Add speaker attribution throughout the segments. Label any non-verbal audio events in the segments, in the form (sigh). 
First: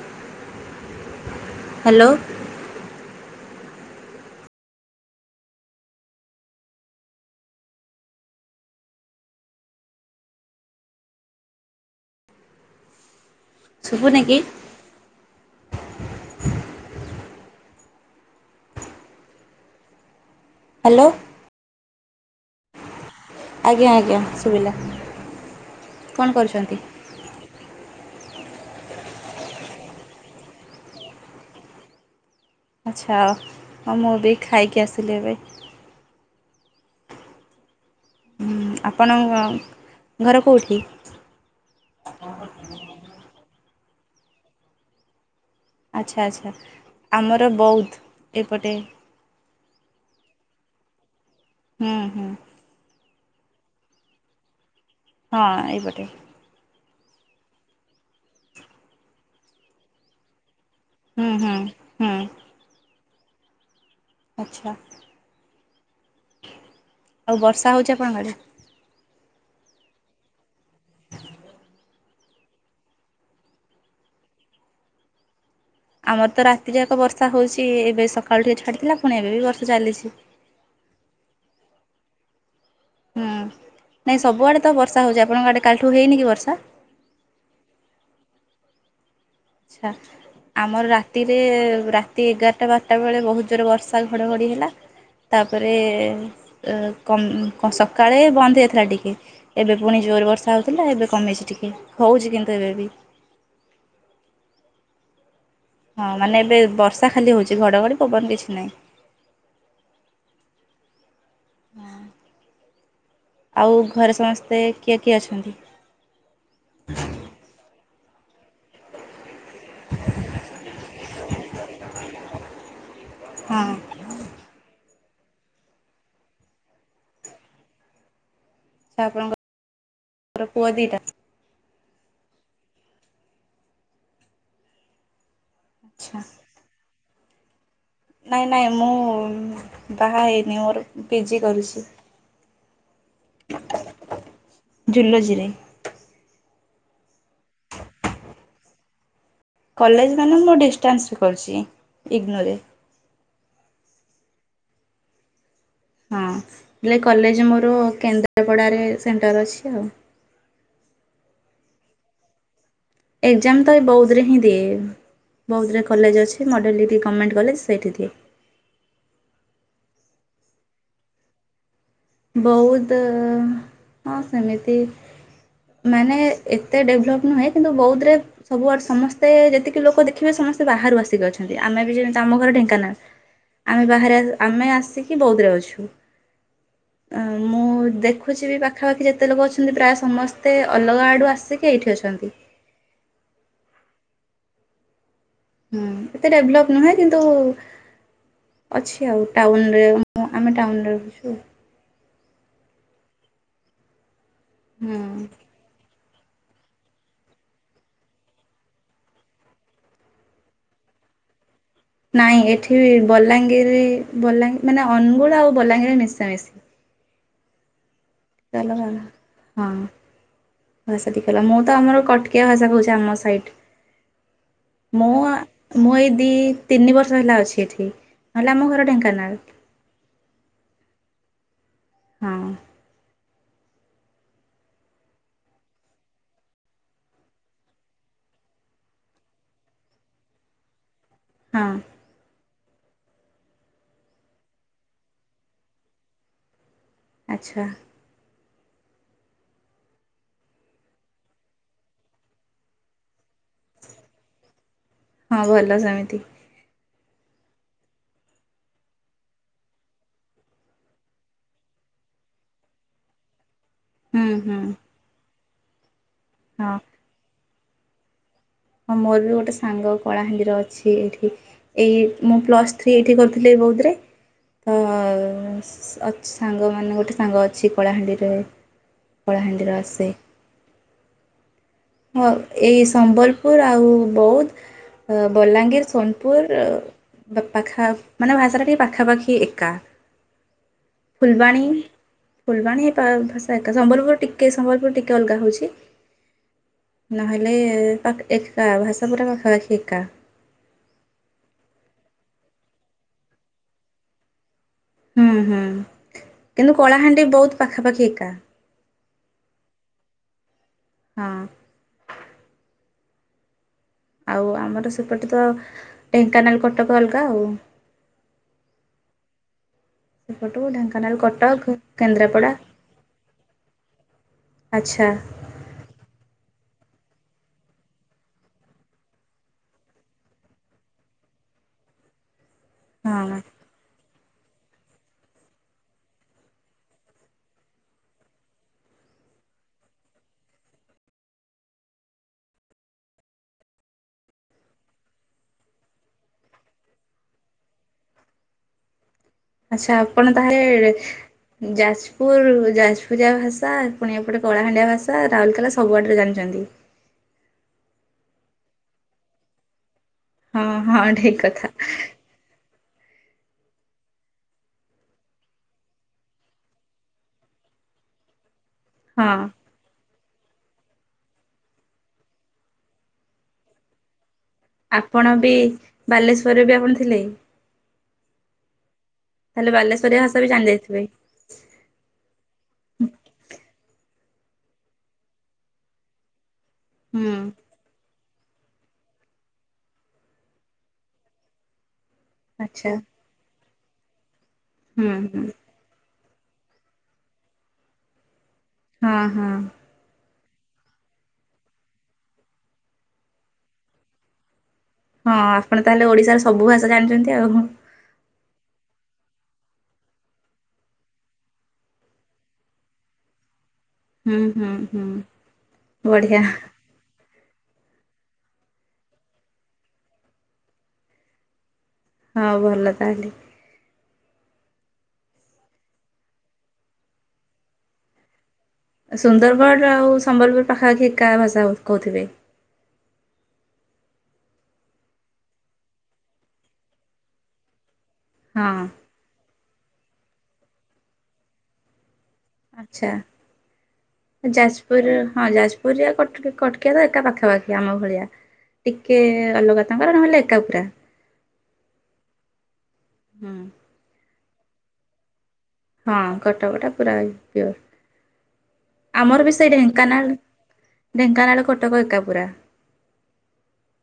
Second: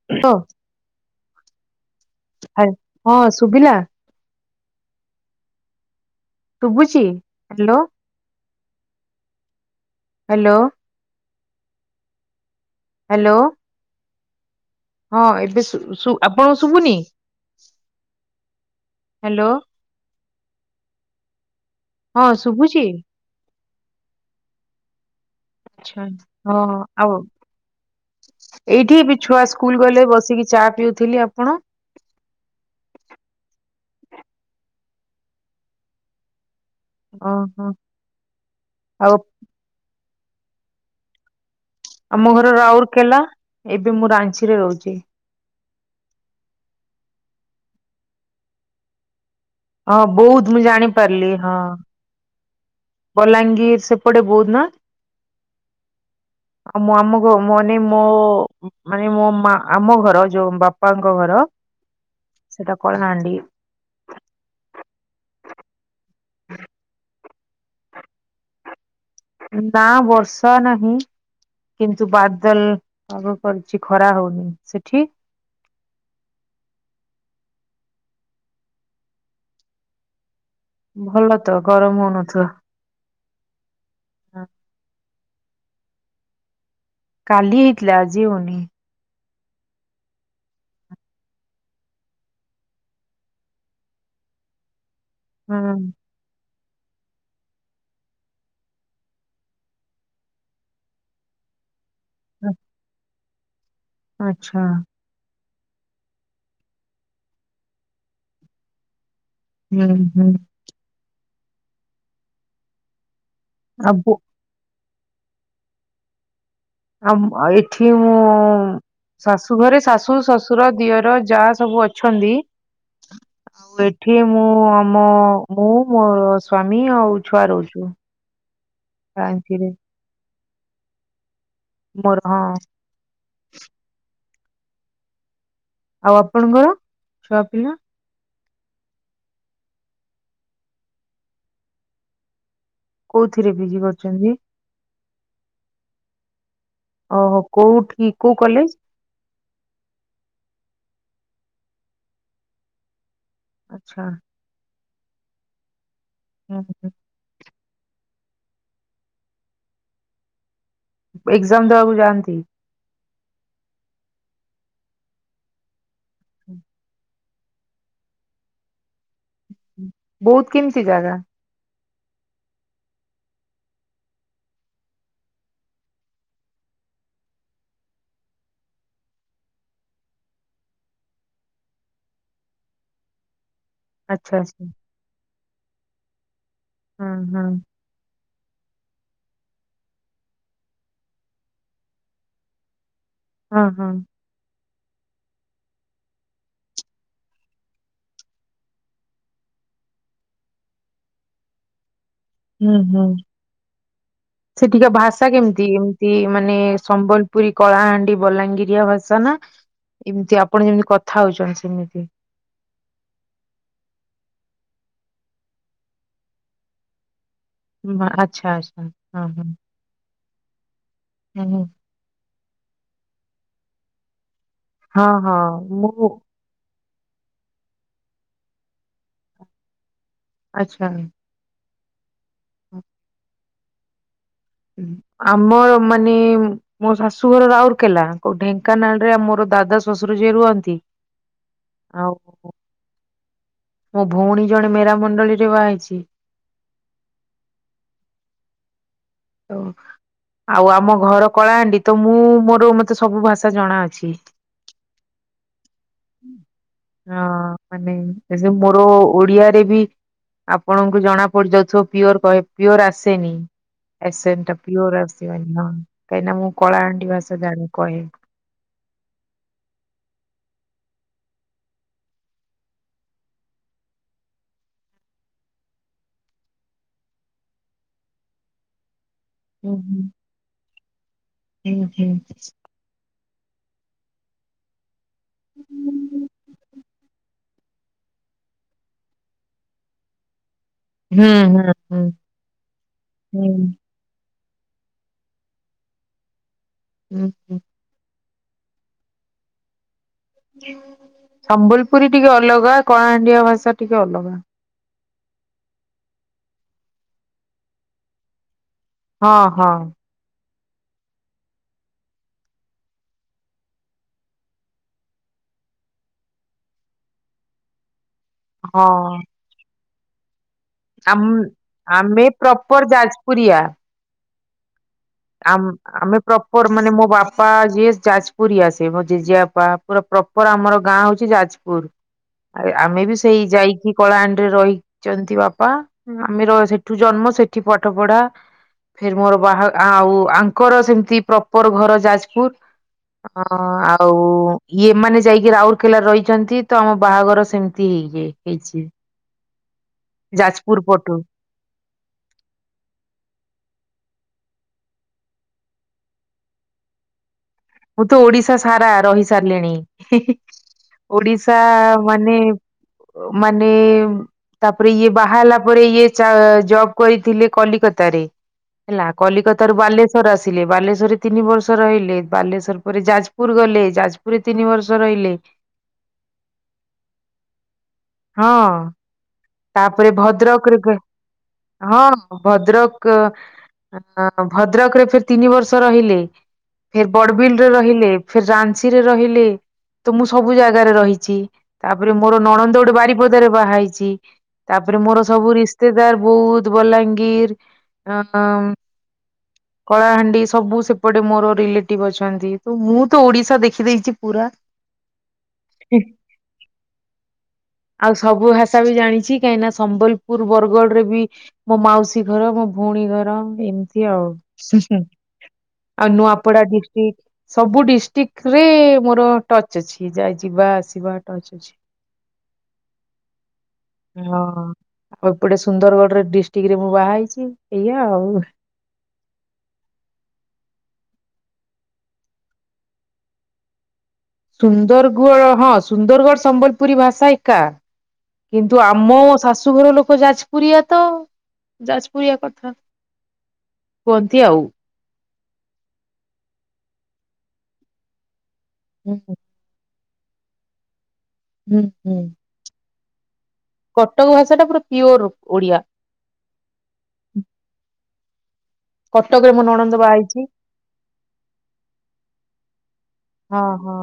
Speaker 1: (unintelligible)
Speaker 2: Hello.
Speaker 1: ଆ ହଁ ଶୁଭିଲା। ଶୁଭୁଛି ହାଲୋ। ହାଲୋ ହ୍ୟାଲୋ
Speaker 2: ଶୁଭୁନେ କି।
Speaker 1: ହଁ ଏବେ ଶୁ ଶୁ ଆପଣଙ୍କୁ ଶୁଭୁନି ହାଲୋ।
Speaker 2: ହାଲୋ।
Speaker 1: ହଁ ଶୁଭୁଛି।
Speaker 2: ଆଜ୍ଞା ଆଜ୍ଞା ଶୁବିଲା।
Speaker 1: ଆଚ୍ଛା ହଁ। ଆଉ ଏଇଠି ଏବେ ଛୁଆ ସ୍କୁଲ ଗଲେ ବସିକି ଚା ପିଉଥିଲି। ଆପଣ?
Speaker 2: ଆଚ୍ଛା ହଁ ମୁଁ ବି ଖାଇକି ଆସିଲି ଏବେ।
Speaker 1: ଗ ହଁ।
Speaker 2: ହୁଁ ଆପଣଙ୍କ ଘର କୋଉଠି?
Speaker 1: ଆମ ଘର ରାଉରକେଲା ଏବେ ମୁଁ ରାଞ୍ଚିରେ ରହୁଛି।
Speaker 2: ଆଚ୍ଛା ଆଚ୍ଛା ଆମର ବୌଧ ଏପଟେ।
Speaker 1: ହଁ ବୌଧ ମୁଁ ଜାଣି ପାରିଲି ହଁ।
Speaker 2: ହୁଁ ହୁଁ।
Speaker 1: ବଲାଙ୍ଗିର ସେପଟେ ବୌଧ ନା?
Speaker 2: ହଁ ଏଇପଟେ।
Speaker 1: ଆଉ ମୁଁ ଆମ ଘ ମନେ ମୋ ମାନେ ମୋ ମା ଆମ ଘର ଯୋଉ ବାପ ପାଙ୍କ
Speaker 2: ହୁଁ
Speaker 1: ଘର
Speaker 2: ହୁଁ ହୁଁ
Speaker 1: ସେଟା କଳାହାଣ୍ଡି।
Speaker 2: ଆଚ୍ଛା।
Speaker 1: (unintelligible)
Speaker 2: ଆଉ ବର୍ଷା ହଉଛି ଆପଣଙ୍କ ଆଡେ।
Speaker 1: ନା ବର୍ଷା ନାହିଁ କି ନ୍ତୁ ବାଦଲ ପାଗ କରିଛି ଖରା ହଉନି। ସେଠି?
Speaker 2: ଆମର ତ ରାତିଜାକ ବର୍ଷା ହଉଛି ଏବେ ସକାଳୁ ଟିକେ ଛାଡ଼ିଥିଲା ପୁଣି ଏବେ ବି ବର୍ଷା ଚାଲିଛି।
Speaker 1: ଭଲ ତ ଗରମ ହଉନଥିବ।
Speaker 2: ହୁଁ ନାଇଁ ସବୁଆଡ଼େ ତ ବର୍ଷା ହଉଛି ଆପଣଙ୍କ ଆଡ଼େ କାଲଠୁ ହେଇନି କି ବର୍ଷା?
Speaker 1: କାଲି ହେଇଥିଲା ଆଜି ହଉନି।
Speaker 2: ଆଚ୍ଛା। ଆମର ରାତିରେ ରାତି ଏଗାରଟା ବାରଟା ବେଳେ ବହୁତ ଜୋର ବର୍ଷା ଘଡ଼ଘଡ଼ି ହେଲା। ତାପରେ
Speaker 1: ହୁଁ
Speaker 2: କମ୍ ସକାଳେ ବନ୍ଦ ହେଇଯାଇଥିଲା ଟିକେ। ଏବେ ପୁଣି ଜୋରେ ବର୍ଷା ହଉଥିଲା ଏବେ କମିଛି ଟିକେ ହଉଛି କିନ୍ତୁ ଏବେ ବି।
Speaker 1: ଆଚ୍ଛା
Speaker 2: ହଁ ମାନେ ଏବେ ବର୍ଷା ଖାଲି ହଉଛି ଘଡ଼ଘଡ଼ି ପବନ କିଛି ନାହିଁ।
Speaker 1: ହୁଁ ହୁଁ
Speaker 2: ହଁ ଆଉ ଘରେ ସମସ୍ତେ କିଏ କିଏ ଅଛନ୍ତି?
Speaker 1: ଆମ ଏଠି ମୁଁ ଶାଶୁ ଘରେ ଶାଶୁ ଶଶୁର ଦିଅର ଯାଆ ସବୁ ଅଛନ୍ତି
Speaker 2: ହଁ
Speaker 1: ୱେଟ୍।
Speaker 2: ଆଚ୍ଛା
Speaker 1: ଏଠି ମୁଁ ଆମ ମୁଁ ମୋର ସ୍ଵାମୀ ଆଉ ଛୁଆ ରହୁଛୁ।
Speaker 2: ଆଚଛା
Speaker 1: ରାଞ୍ଚିରେ
Speaker 2: ଆପଣଙ୍କର ପୁଅ ଦୁଇଟା?
Speaker 1: ମୋର ହଁ। ଆଉ
Speaker 2: ଆଚ୍ଛା।
Speaker 1: ଆପଣଙ୍କର ଛୁଆ ପିଲା?
Speaker 2: ନାଇଁ ନାଇଁ ମୁଁ ବାହା ହେଇନି ମୋର ପିଜି କରୁଛି।
Speaker 1: କୋଉଥିରେ ପିଜି କରୁଛନ୍ତି?
Speaker 2: ଜୁଲୋଜି ରେ।
Speaker 1: ଓହୋ କୋଉଠି କୋଉ କଲେଜ?
Speaker 2: କଲେଜ ମାନେ ମୁଁ ଡିଷ୍ଟାନ୍ସ ରେ କରୁଛି ଇଗନୋରେ
Speaker 1: ଆଛା
Speaker 2: ହଁ
Speaker 1: ହୁଁ
Speaker 2: ହେଲେ କଲେଜ ମୋର କେନ୍ଦ୍ରାପଡ଼ାରେ ସେଣ୍ଟର ଅଛି ଆଉ।
Speaker 1: ଏକ୍ଜାମ ଦେବାକୁ ଯାଆନ୍ତି।
Speaker 2: ଏଗଜାମ ତ ଏଇ ବଉଧରେ ହିଁ ଦିଏ। ବଉଧ ରେ କଲେଜ ଅଛି ମଡ଼େଲିଟି ଗଭର୍ଣ୍ଣମେଣ୍ଟ କଲେଜ ସେଇିଟି ଦିଏ।
Speaker 1: ବୌଧ କେମିତି ଜାଗା?
Speaker 2: ବୌଧ ହଁ ସେମିତି। ମାନେ ଏତେ ଡେଭଲପ୍ ନୁହେଁ କିନ୍ତୁ ବୌଧରେ ସବୁଆଡ଼େ ସମସ୍ତେ ଯେତିକି ଲୋକ ଦେଖିବେ ସମସ୍ତେ ବାହାରୁ ଆସିକି ଅଛନ୍ତି ଆମେ ବି ଯେମିତି ଆମ ଘର ଢେଙ୍କାନାଳ। ଆମେ ବାହାରେ
Speaker 1: ଆଚ୍ଛା ଆଚ୍ଛା
Speaker 2: ଆମେ ଆସିକି ବୌଧରେ ଅଛୁ।
Speaker 1: ହଁ
Speaker 2: ଅ
Speaker 1: ହଁ
Speaker 2: ମୁଁ ଦେଖୁ। ଦେଖୁଛିିବ ବି ପାଖାପାଖି ଯେତେ ଲୋକ ଅଛନ୍ତି ପ୍ରାୟ ସମସ୍ତେ ଅଲଗା ଆଡ଼ୁ ଆସିକି ଏଇଠି ଅଛନ୍ତି।
Speaker 1: ହଁ ହଁ।
Speaker 2: ହୁଁ ଏତେ ଡେଭଲପ ନୁହେଁ କିନ୍ତୁ। ଅଛି ଆଉ ଟାଉନରେ ଆମେ ଟାଉନରେ ରହୁଛୁ।
Speaker 1: ହୁଁ ହୁଁ ସେଠିକା
Speaker 2: ହୁଁ
Speaker 1: ଭାଷା କେମିତି? ଏମିତି ମାନେ ସମ୍ବଲପୁରୀ କଳାହାଣ୍ଡି ବଲାଙ୍ଗିରିଆ ଭାଷା ନା? ଏମିତି ଆପଣ ଯେମିତି କଥା ହଉଛନ୍ତି ସେମିତି।
Speaker 2: ନାଇଁ ଏଠି ବଲାଙ୍ଗୀର ବଲାଙ୍ଗ ମାନେ ଅନୁଗୁଳ ଆଉ ବଲାଙ୍ଗୀରରେ ମିଶାମିଶି।
Speaker 1: (unintelligible)
Speaker 2: ଚାଲ ହଁ। ଭାଷାଟି ଗଲା
Speaker 1: ହୁଁ
Speaker 2: ମୁଁ
Speaker 1: ହୁଁ
Speaker 2: ତ ଆମର କଟକିଆ ଭାଷା କହୁଛି ଆମ ସାଇଡ।
Speaker 1: ହଁ
Speaker 2: ମୁଁ
Speaker 1: ହଁ
Speaker 2: ମୁଁ ଏଇ ଦି ତିନି ବର୍ଷ ହେଲା ଅଛି ଏଠି ନହେଲେ ଆମ ଘର ଢେଙ୍କାନାଳ।
Speaker 1: ଆଚ୍ଛା।
Speaker 2: ହଁ।
Speaker 1: ହଁ। ଆମର ମାନେ ମୋ ଶାଶୁ ଘର ରାଉରକେଲା କୋ ଢେଙ୍କାନାଳ ରେ ମୋର ଦାଦା ଶଶୁର ଯିଏ ରୁହନ୍ତି।
Speaker 2: ହଁ।
Speaker 1: ହଉ ହଉ। ମୋ ଭଉଣୀ ଜଣେ ମେରାମଣ୍ଡଳୀରେ ବାହା ହେଇଛି।
Speaker 2: ଆଚ୍ଛା।
Speaker 1: ହଉ। ଆଉ ଆମ ଘର କଳାହାଣ୍ଡି ତ ମୁଁ ମୋର ମତେ ସବୁ ଭାଷା ଜଣାଅଛି।
Speaker 2: ହଁ ଭଲ ସେମିତି।
Speaker 1: ହଁ ମାନେ ସେ ସବୁ ମୋର ଓଡିଆରେ ବି ଆପଣଙ୍କୁ ଜଣା ପଡିଯାଉଥିବ ପିଓର କହେ ପିଓର ଆସେନି।
Speaker 2: ହୁଁ
Speaker 1: ଏସେଣ୍ଟା
Speaker 2: ହୁଁ
Speaker 1: ପିଓର ଆସିବନି ହଁ କାହିଁନା ମୁଁ
Speaker 2: ହଁ
Speaker 1: କଳାହାଣ୍ଡିି ଭାଷା ଜାଣ କହେ।
Speaker 2: ହଁ ମୋର ବି ଗୋଟେ ସାଙ୍ଗ କଳାହାଣ୍ଡି ର ଅଛି ଏଇଠି। ଏଇ ମୁଁ ପ୍ଲସ୍ ଥ୍ରୀ ଏଇଠି କରିଥିଲି ବଉଦ୍ ରେ। ତ ସାଙ୍ଗମାନେ ଗୋଟେ ସାଙ୍ଗ ଅଛି କଳାହାଣ୍ଡିରେ। କଳାହାଣ୍ଡି
Speaker 1: ହୁଁ
Speaker 2: ରୁ ଆସେ।
Speaker 1: ହୁଁ ହୁଁ
Speaker 2: ହଁ ଏଇ ସମ୍ବଲପୁର ଆଉ ବଉଦ୍ ବଲାଙ୍ଗୀର, ସୋନପୁର ଦ ପାଖା ମାନେ ଭାଷାଟା ଟିକେ ପାଖାପାଖି ଏକା।
Speaker 1: ହୁଁ
Speaker 2: ଫୁଲବାଣୀ
Speaker 1: ହୁଁ ହୁଁ।
Speaker 2: ଫୁଲବାଣୀ ଏ
Speaker 1: ହୁଁ
Speaker 2: ଭାଷା ଏକା ସମ୍ବଲପୁର ଟିକେ ସମ୍ବଲପୁର ଟିକେ ଅଲଗା ହଉଛି।
Speaker 1: ହୁଁ
Speaker 2: ନହେଲେ
Speaker 1: ହୁଁ
Speaker 2: ତ ଏକା ଭାଷା ପୁରା ଏକା।
Speaker 1: ସମ୍ବଲପୁରୀ ଟିକେ ଅଲଗା କଳାହାଣ୍ଡିଆ ଭାଷା ଟିକେ ଅଲଗା।
Speaker 2: ହୁଁ ହୁଁ କିନ୍ତୁ କଳାହାଣ୍ଡି ବହୁତ ପାଖାପାଖି ଏକା।
Speaker 1: ହଁ ହଁ।
Speaker 2: ହୁଁ। ଆଉ ଆମର ସେପଟେ ତ ଢେଙ୍କାନାଳ କଟକ ଅଲଗା ଆଉ।
Speaker 1: ହଁ।
Speaker 2: ସେପଟୁ ଢେଙ୍କାନାଳ,
Speaker 1: ଆମ
Speaker 2: କଟକ,
Speaker 1: ଆମେ
Speaker 2: କେନ୍ଦ୍ରାପଡ଼ା
Speaker 1: ପ୍ରପର ଯାଜପୁରିଆ।
Speaker 2: ଆଚ୍ଛା।
Speaker 1: ଆ ଆମେ ପ୍ରପର ମାନେ ମୋ ବାପା ଯିଏ ଯାଜପୁରୀଆ ସେ ମୋ ଜେଜେବାପା ପୁରା ପ୍ରପର ଆମର ଗାଁ ହଉଛି ଯାଜପୁର।
Speaker 2: (inaudible)
Speaker 1: ଆରେ ଆମେ ବି ସେଇ
Speaker 2: ହଁ
Speaker 1: ଯାଇକି କଳାହାଣ୍ଡି ରେ ରହିଛନ୍ତି ବାପା ଆମେ ସେଠୁ ଜନ୍ମ ସେଠି ପାଠ ପଢା। ଫେର ମୋର ବାହା ଆଉ ଆଙ୍କର ସେମିତି ପ୍ରପର ଘର ଯାଜପୁର। ଅ ଆଉ ଇଏମାନେ ଯାଇକି ରାଉରକେଲା ରହିଛନ୍ତି ତ ଆମ ବାହାଘର ସେମିତି ହେଇଯାଇ। ହେଇଛି।
Speaker 2: ଆଚ୍ଛା ଆପଣ
Speaker 1: ଯାଜପୁର
Speaker 2: ତାହେଲେ
Speaker 1: ପଟୁ
Speaker 2: ଯାଜପୁର ଯାଜପୁରିଆ ଭାଷା ପୁଣି ଏପଟେ କଳାହାଣ୍ଡିଆ ଭାଷା ରାଉରକେଲା ସବୁଆଡରେ ଜାଣିଛନ୍ତି।
Speaker 1: ମୁଁ ତ ଓଡିଶା ସାରା ରହି ସାରିଲେଣି।
Speaker 2: ହଁ ହଁ ଠିକ୍
Speaker 1: ଓଡିଶା
Speaker 2: କଥା
Speaker 1: ମାନେ ମାନେ ତାପରେ ଇଏ ବାହା ହେଲା ପରେ ଇଏ ଜବ କରିଥିଲେ କଲିକତାରେ। ହେଲା
Speaker 2: ହଁ
Speaker 1: କଲିକତା ରୁ ବାଲେଶ୍ଵର ଆସିଲେ ବାଲେଶ୍ଵରରେ ତିନି ବର୍ଷ ରହିଲେ। ବାଲେଶ୍ଵର ପରେ ଯାଜପୁର ଗଲେ ଯାଜପୁର। ପୁରି ତିନି ବର୍ଷ।
Speaker 2: ଆପଣ
Speaker 1: ରହିଲେ
Speaker 2: ବି ବାଲେଶ୍ୱରରେ ବି ଆପଣ ଥିଲେ?
Speaker 1: ହଁ
Speaker 2: ତାହେଲେ
Speaker 1: ତାପରେ
Speaker 2: ବାଲେଶ୍ୱରିଆ ଭାଷା ବି
Speaker 1: ଭଦ୍ରକରେ।
Speaker 2: ଜାଣିଯାଇଥିବେ
Speaker 1: ହଁ ଭଦ୍ରକ ଭଦ୍ରକ ରେ ଫିର ତିନି ବର୍ଷ ରହିଲି। ଫିର
Speaker 2: ହୁଁ
Speaker 1: ବଡ଼ବିଲରେ ରହିଲି। ଫିର ରାଞ୍ଚି ରେ ରହିଲି ତ ମୁଁ ସବୁ ଜାଗାରେ ରହିଛି ତାପରେ ମୋର ନଣନ୍ଦ
Speaker 2: ଆଚ୍ଛା
Speaker 1: ଗୋଟେ ବାରି ପଦାରେ ବାହା ହେଇଛି ତାପରେ
Speaker 2: ହୁଁ
Speaker 1: ମୋର
Speaker 2: ହୁଁ
Speaker 1: ସବୁ ରିସ୍ତେତେଦାର ବୌଦ୍ଧ ବଲାଙ୍ଗୀର ଅଁ।
Speaker 2: ହଁ ହଁ।
Speaker 1: କଳାହାଣ୍ଡି ସବୁ ସେପଟେ ମୋର ରିଲେଟିଭ ଅଛନ୍ତି ତ ମୁଁ ତ ଓଡିଶା ଦେଖିଦେଇଛି ପୁରା।
Speaker 2: ହଁ ଆପଣ ତାହେଲେ ଓଡିଶାର ସବୁ ଭାଷା ଜାଣିଛନ୍ତି ଆଉ।
Speaker 1: ଆଉ ସବୁ ଭାଷା ବି ଜାଣି ଛି କାହିଁ ନା ସମ୍ବଲପୁର ବରଗଡ ରେ ବି ମୋ ମାଉସୀ ଘର ମୋ ଭଉଣୀ ଘର ଏମ ତି ଆଉ
Speaker 2: ହୁଁ ହୁଁ ହୁଁ
Speaker 1: ଆଉ
Speaker 2: ବଢିଆ
Speaker 1: ନୂଆପଡା ଡିଷ୍ଟ୍ରିକ୍ଟ। ସବୁ ଡିଷ୍ଟ୍ରିକଟ ରେ ମୋର ଟଚ୍ ଅଛି ଯାଇ ଯିବା ଆସିବା ଟଚ୍ ଅଛି।
Speaker 2: ହଁ ଭଲ ତାହେଲେ।
Speaker 1: ହଁ ଆଉ ଏପଟେ ସୁନ୍ଦରଗଡ ଡିଷ୍ଟ୍ରିକ୍ଟ ରେ ମୁଁ ବାହା ହେଇଛି ଏଇଆ ଆଉ।
Speaker 2: ସୁନ୍ଦରଗଡ଼ ଆଉ ସମ୍ବଲପୁର ପାଖାପାଖି ଏକା ଭାଷା କହୁଥିବେ?
Speaker 1: ସୁନ୍ଦରଗଡ଼ ହଁ ସୁନ୍ଦରଗଡ଼ ସମ୍ବଲପୁରୀ ଭାଷା ଏକା। କିନ୍ତୁ
Speaker 2: ହଁ।
Speaker 1: ଆମ ଶାଶୁଘର ଲୋକ ଯାଜପୁରଆ ତ ଯାଜପୁରଆ କ
Speaker 2: ଆଚ୍ଛା ଯାଜ ପୁର ହଁ ଯାଜପୁର କଟକିଆ ତ ଏକା ପାଖାପାଖି ଆମ ଭଳିଆ। ଟିକେ
Speaker 1: ହୁଁ
Speaker 2: ଅଲଗା ତାଙ୍କର ନହେଲେ ଏକାପୁରା।
Speaker 1: ହୁଁ ହୁଁ।
Speaker 2: ହୁଁ।
Speaker 1: କଟକ ଭାଷା ଟା ପୁରା ପିଓର ଓଡିଆ।
Speaker 2: ହଁ କଟକ ଟା ପୁରା ପିଓର। ଆମର
Speaker 1: କଟକରେ
Speaker 2: ବି
Speaker 1: ମୋ
Speaker 2: ସେଇ
Speaker 1: ନଣନ୍ଦ ବାହା
Speaker 2: ଢେଙ୍କାନାଳ
Speaker 1: ହେଇଛି
Speaker 2: ଢେଙ୍କାନାଳ କଟକ ଏକା ପୁରା।
Speaker 1: ହଁ ହଁ।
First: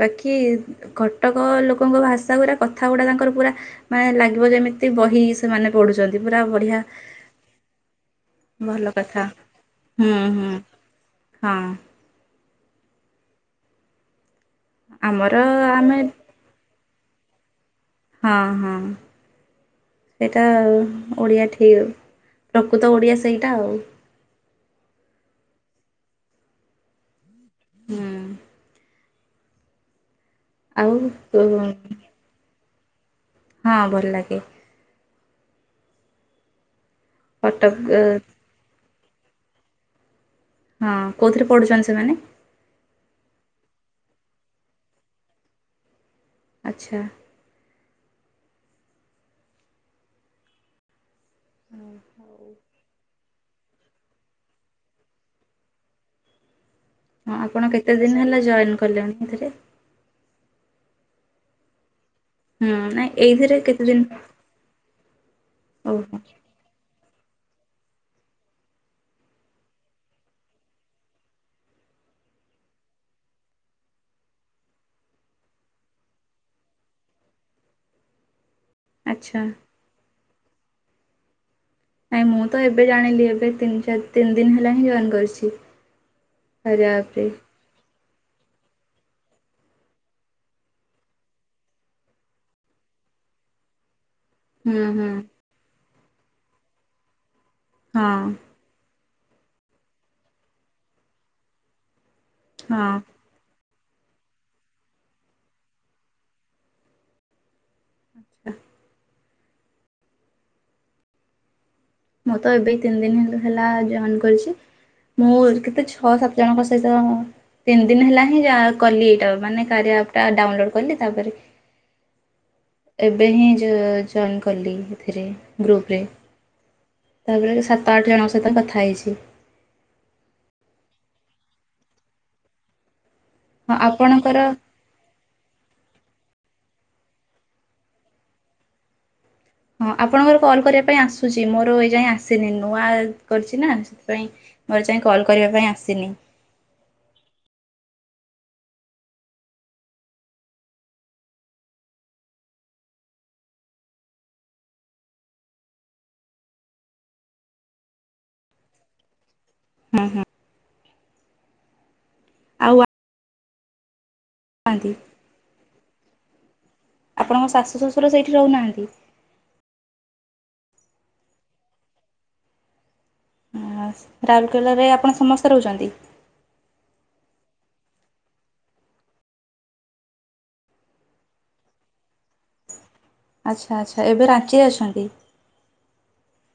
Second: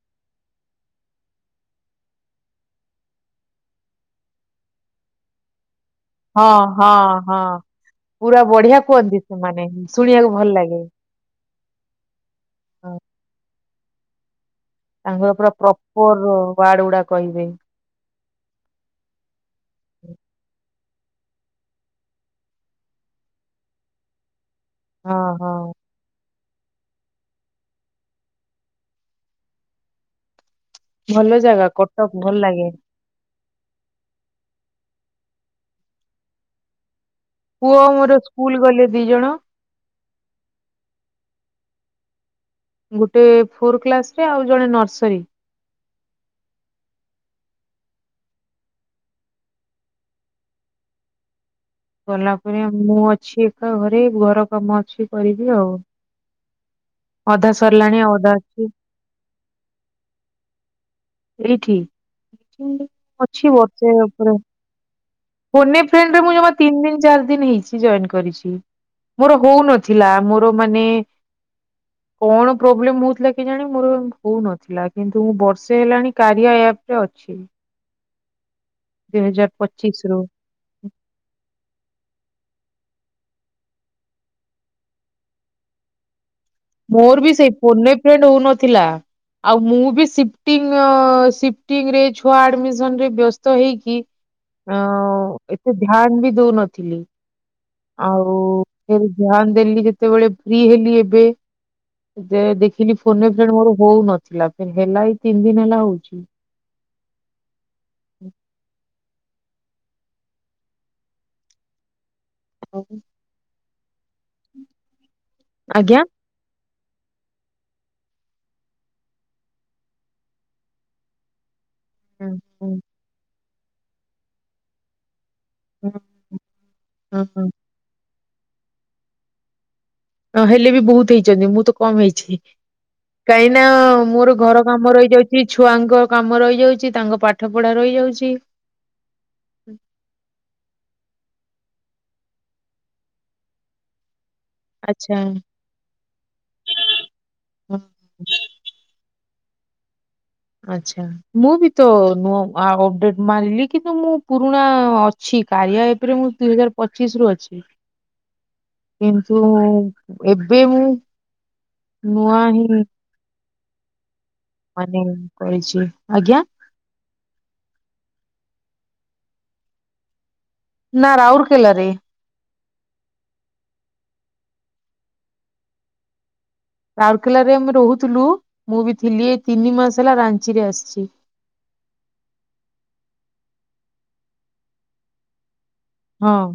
Speaker 2: ବାକି କଟକ ଲୋକଙ୍କ ଭାଷା ଗୁରା କଥା ଗୁଡା ତାଙ୍କର ପୁରା। ମାନେ ଲାଗିବ ଯେମିତି ବହି ସେମାନେ ପଢୁଛନ୍ତି। ପୁରା
Speaker 1: ହଁ
Speaker 2: ବଢ଼ିଆ
Speaker 1: ହଁ ହଁ ପୁରା ବଢିଆ
Speaker 2: ଭଲ
Speaker 1: କୁହନ୍ତି
Speaker 2: କଥା।
Speaker 1: ସେମାନେ
Speaker 2: ହୁଁ
Speaker 1: ଶୁଣିବାକୁ
Speaker 2: ହୁଁ
Speaker 1: ଭଲ ଲାଗେ।
Speaker 2: ହଁ।
Speaker 1: (inaudible) ତାଙ୍କର
Speaker 2: ଆମର
Speaker 1: ପୁରା
Speaker 2: ଆମେ
Speaker 1: ପ୍ରପର ୱାର୍ଡ ଗୁଡା କହିବେ।
Speaker 2: ହଁ ହଁ। ସେଇଟା ଓଡ଼ିଆ ଠିକ୍ ପ୍ରକୃତ ଓଡ଼ିଆ ସେଇଟା ଆଉ।
Speaker 1: ହଁ ହଁ।
Speaker 2: ହୁ। ଆଉ
Speaker 1: ଭଲ
Speaker 2: ଉ,
Speaker 1: ଜାଗା କଟକ ଭଲ ଲାଗେ।
Speaker 2: ହଁ ଭଲ ଲାଗେ। କଟକ
Speaker 1: ପୁଅ ମୋର ସ୍କୁଲ ଗଲେ ଦି ଜଣ।
Speaker 2: ହଁ କୋଉଥିରେ ପଢୁଛନ୍ତି ସେମାନେ?
Speaker 1: ଗୋଟେ ଫୋର କ୍ଲାସ ରେ ଆଉ ଜଣେ ନର୍ସରୀ।
Speaker 2: ଆଛା।
Speaker 1: ଗଲା ପରେ ମୁଁ ଅଛି ତ ଘରେ, ଘର କାମ ଅଛି କରିବି ଆଉ।
Speaker 2: ହଁ,
Speaker 1: ଅଧା
Speaker 2: ଆପଣ କେତେ
Speaker 1: ସରିଲାଣି ଆଉ
Speaker 2: ଦିନି
Speaker 1: ଅଧା
Speaker 2: ହେଲା
Speaker 1: ଅଛି
Speaker 2: ଜଏନ୍ କଲେଣି ଏଥିରେ?
Speaker 1: ଏଇଠି,
Speaker 2: ହୁଁ ନାଇଁ
Speaker 1: ଅଛି
Speaker 2: ଏଇଥିରେ କେତେ
Speaker 1: ବର୍ଷେ
Speaker 2: ଦିନ
Speaker 1: ଉପରେ। ଫୋନ ଏ ଫ୍ରେଣ୍ଡରେ
Speaker 2: ଓହୋ।
Speaker 1: ମୁଁ ଜମା ତିନି ଦିନି, ଚାରି ଦିନି, ହେଇଚି ଜଏନ କରିଚି। ମୋର ହଉନଥିଲା, ମୋର ମାନେ
Speaker 2: (inaudible)
Speaker 1: କଣ ପ୍ରୋବ୍ଲେମ୍ ହଉଥିଲା କେଜାଣି ମୋର ହଉନଥିଲା, କିନ୍ତୁ ମୁଁ ବର୍ଷେ ହେଲାଣି କାରିଆ ଆପ୍ ରେ ଅଛି। ଦୁଇ
Speaker 2: ଆଚ୍ଛା
Speaker 1: ହଜାର ପଚିଶି ରୁ।
Speaker 2: ନାଇଁ ମୁଁ ତ ଏବେ ଜାଣିଲି, ଏବେ ତିନି ଚାରି ତିନି ଦିନ ହେଲା ହିଁ ଜଏନ୍ କରିଛି। କାରିଆ ଆପରେ
Speaker 1: ମୋର ବି ସେଇ, ଫୋନ୍ ଏ ଫ୍ରେଣ୍ଡ ହଉନଥିଲା। ଆଉ ମୁଁ ବି ସିଟିଂ, ସିଟିଙ୍ଗରେ ଛୁଆ ଆଡମିସନ୍ ରେ ବ୍ୟସ୍ତ ହେଇକି ଓ,
Speaker 2: ହୁଁ ହୁଁ
Speaker 1: ଏତେ ଧ୍ୟାନ ବି ଦଉନଥିଲି।
Speaker 2: ହଁ
Speaker 1: ଆଉ ସେ ଧ୍ୟାନ ଦେଲି ଯେତେବେଳେ ଫ୍ରୀ ହେଲି ଏବେ। ଯେ
Speaker 2: ହଁ।
Speaker 1: ଦେଖିଲି
Speaker 2: ଆଚ୍ଛା।
Speaker 1: ଫୋନ ଏ ଫ୍ରେଣ୍ଡ ମୋର ହଉନଥିଲା, ଫେରେ ହେଲା ଏଇ ତିନି ଦିନ ହେଲା ହଉଚି।
Speaker 2: (unintelligible) ମୁଁ ତ ଏବେ ତିନି ଦିନ ହେ ହେଲା ଜଏନ୍ କରିଚି, ମୁଁ କେତେ
Speaker 1: ଆଜ୍ଞା।
Speaker 2: ଛଅ ସାତ ଜଣଙ୍କ ସହିତ ହ ତିନି ଦିନ ହେଲା ହିଁ କଲି ଏଇଟା, ମାନେ କାରିଆ ଆପ୍ ଟା ଡାଉନଲୋଡ କଲି ତାପରେ
Speaker 1: ହୁଁ ହୁଁ
Speaker 2: ଏବେ ହିଁ ଜ ଜଏନ୍ କଲି ଏଥିରେ, ଗ୍ରୁପ ରେ।
Speaker 1: ହୁଁ ହୁଁ।
Speaker 2: ତାପରେ ସାତ ଆଠ ଜଣଙ୍କ ସହିତ କଥା ହେଇଛି।
Speaker 1: ନ ହେଲେ ବି ବହୁତ ହେଇଚନ୍ତି, ମୁଁ ତ କମ୍ ହେଇଚି, କାହିଁ ନା
Speaker 2: ହଁ
Speaker 1: ମୋର
Speaker 2: ଆପଣଙ୍କର
Speaker 1: ଘର କାମ ରହିଯାଉଚି, ଛୁଆଙ୍କ କାମ ରହିଯାଉଚି, ତାଙ୍କ ପାଠ ପଢା ରହିଯାଉଚି।
Speaker 2: ହଁ, ଆପଣଙ୍କର କଲ୍ କରିବା ପାଇଁ ଆସୁଚି, ମୋର ଏଇ ଯାଇଁ ଆସିନି, ନୂଆ କରିଚି ନା, ସେଥିପାଇଁ ମୋର ଏ ଯାଇ
Speaker 1: ଆଚ୍ଛା
Speaker 2: କଲ୍ କରିବା ପାଇଁ ଆସିନି।
Speaker 1: (unintelligible) ଆଛା। ମୁଁ ବି ତ ନୂଆ ଅପଡେଟ୍ ମାରିଲି କିନ୍ତୁ ମୁଁ ପୁରୁଣା ଅଛି କାରିଆ ଏପରେ ମୁଁ ଦୁଇ ହଜାର ପଚିଶ ରୁ ଅଛି, କିନ୍ତୁ
Speaker 2: ହଁ ହଁ
Speaker 1: ଏବେ ମୁଁ ନୂଆ
Speaker 2: ଆଉ
Speaker 1: ହିଁ
Speaker 2: ନାହାନ୍ତି
Speaker 1: ମାନେ ମୁଁ କରିଚି, ଆଜ୍ଞା।
Speaker 2: ଆପଣଙ୍କ ଶାଶୁ ଶ୍ୱଶୁର ସେଇଠି ରହୁନାହାନ୍ତି?
Speaker 1: ନା, ରାଉର କେଲାରେ।
Speaker 2: ରାଉରକେଲାରେ ଆପଣ ସମସ୍ତେ ରହୁଚନ୍ତି?
Speaker 1: ରାଉରକେଲ ରେ ଆମେ ରହୁଥିଲୁ, ମୁଁ ବି ଥିଲି, ଏଇ ତିନି ମାସ ହେଲା ରାଞ୍ଚିରେ ଆସିଛି।
Speaker 2: ଆଛା ଆଛା, ଏବେ ରାଞ୍ଚିରେ ଅଛନ୍ତି।
Speaker 1: ହଁ।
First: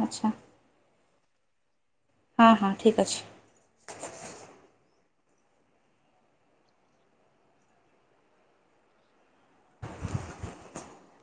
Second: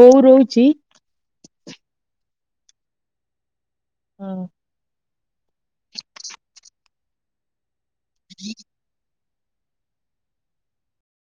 Speaker 1: ବୋଉ
Speaker 2: ଆଚ୍ଛା
Speaker 1: ରହୁଚି
Speaker 2: ହଁ ହଁ ଠିକ୍ ଅଛି।
Speaker 1: ହଁ। (unintelligible)
Speaker 2: (unintelligible)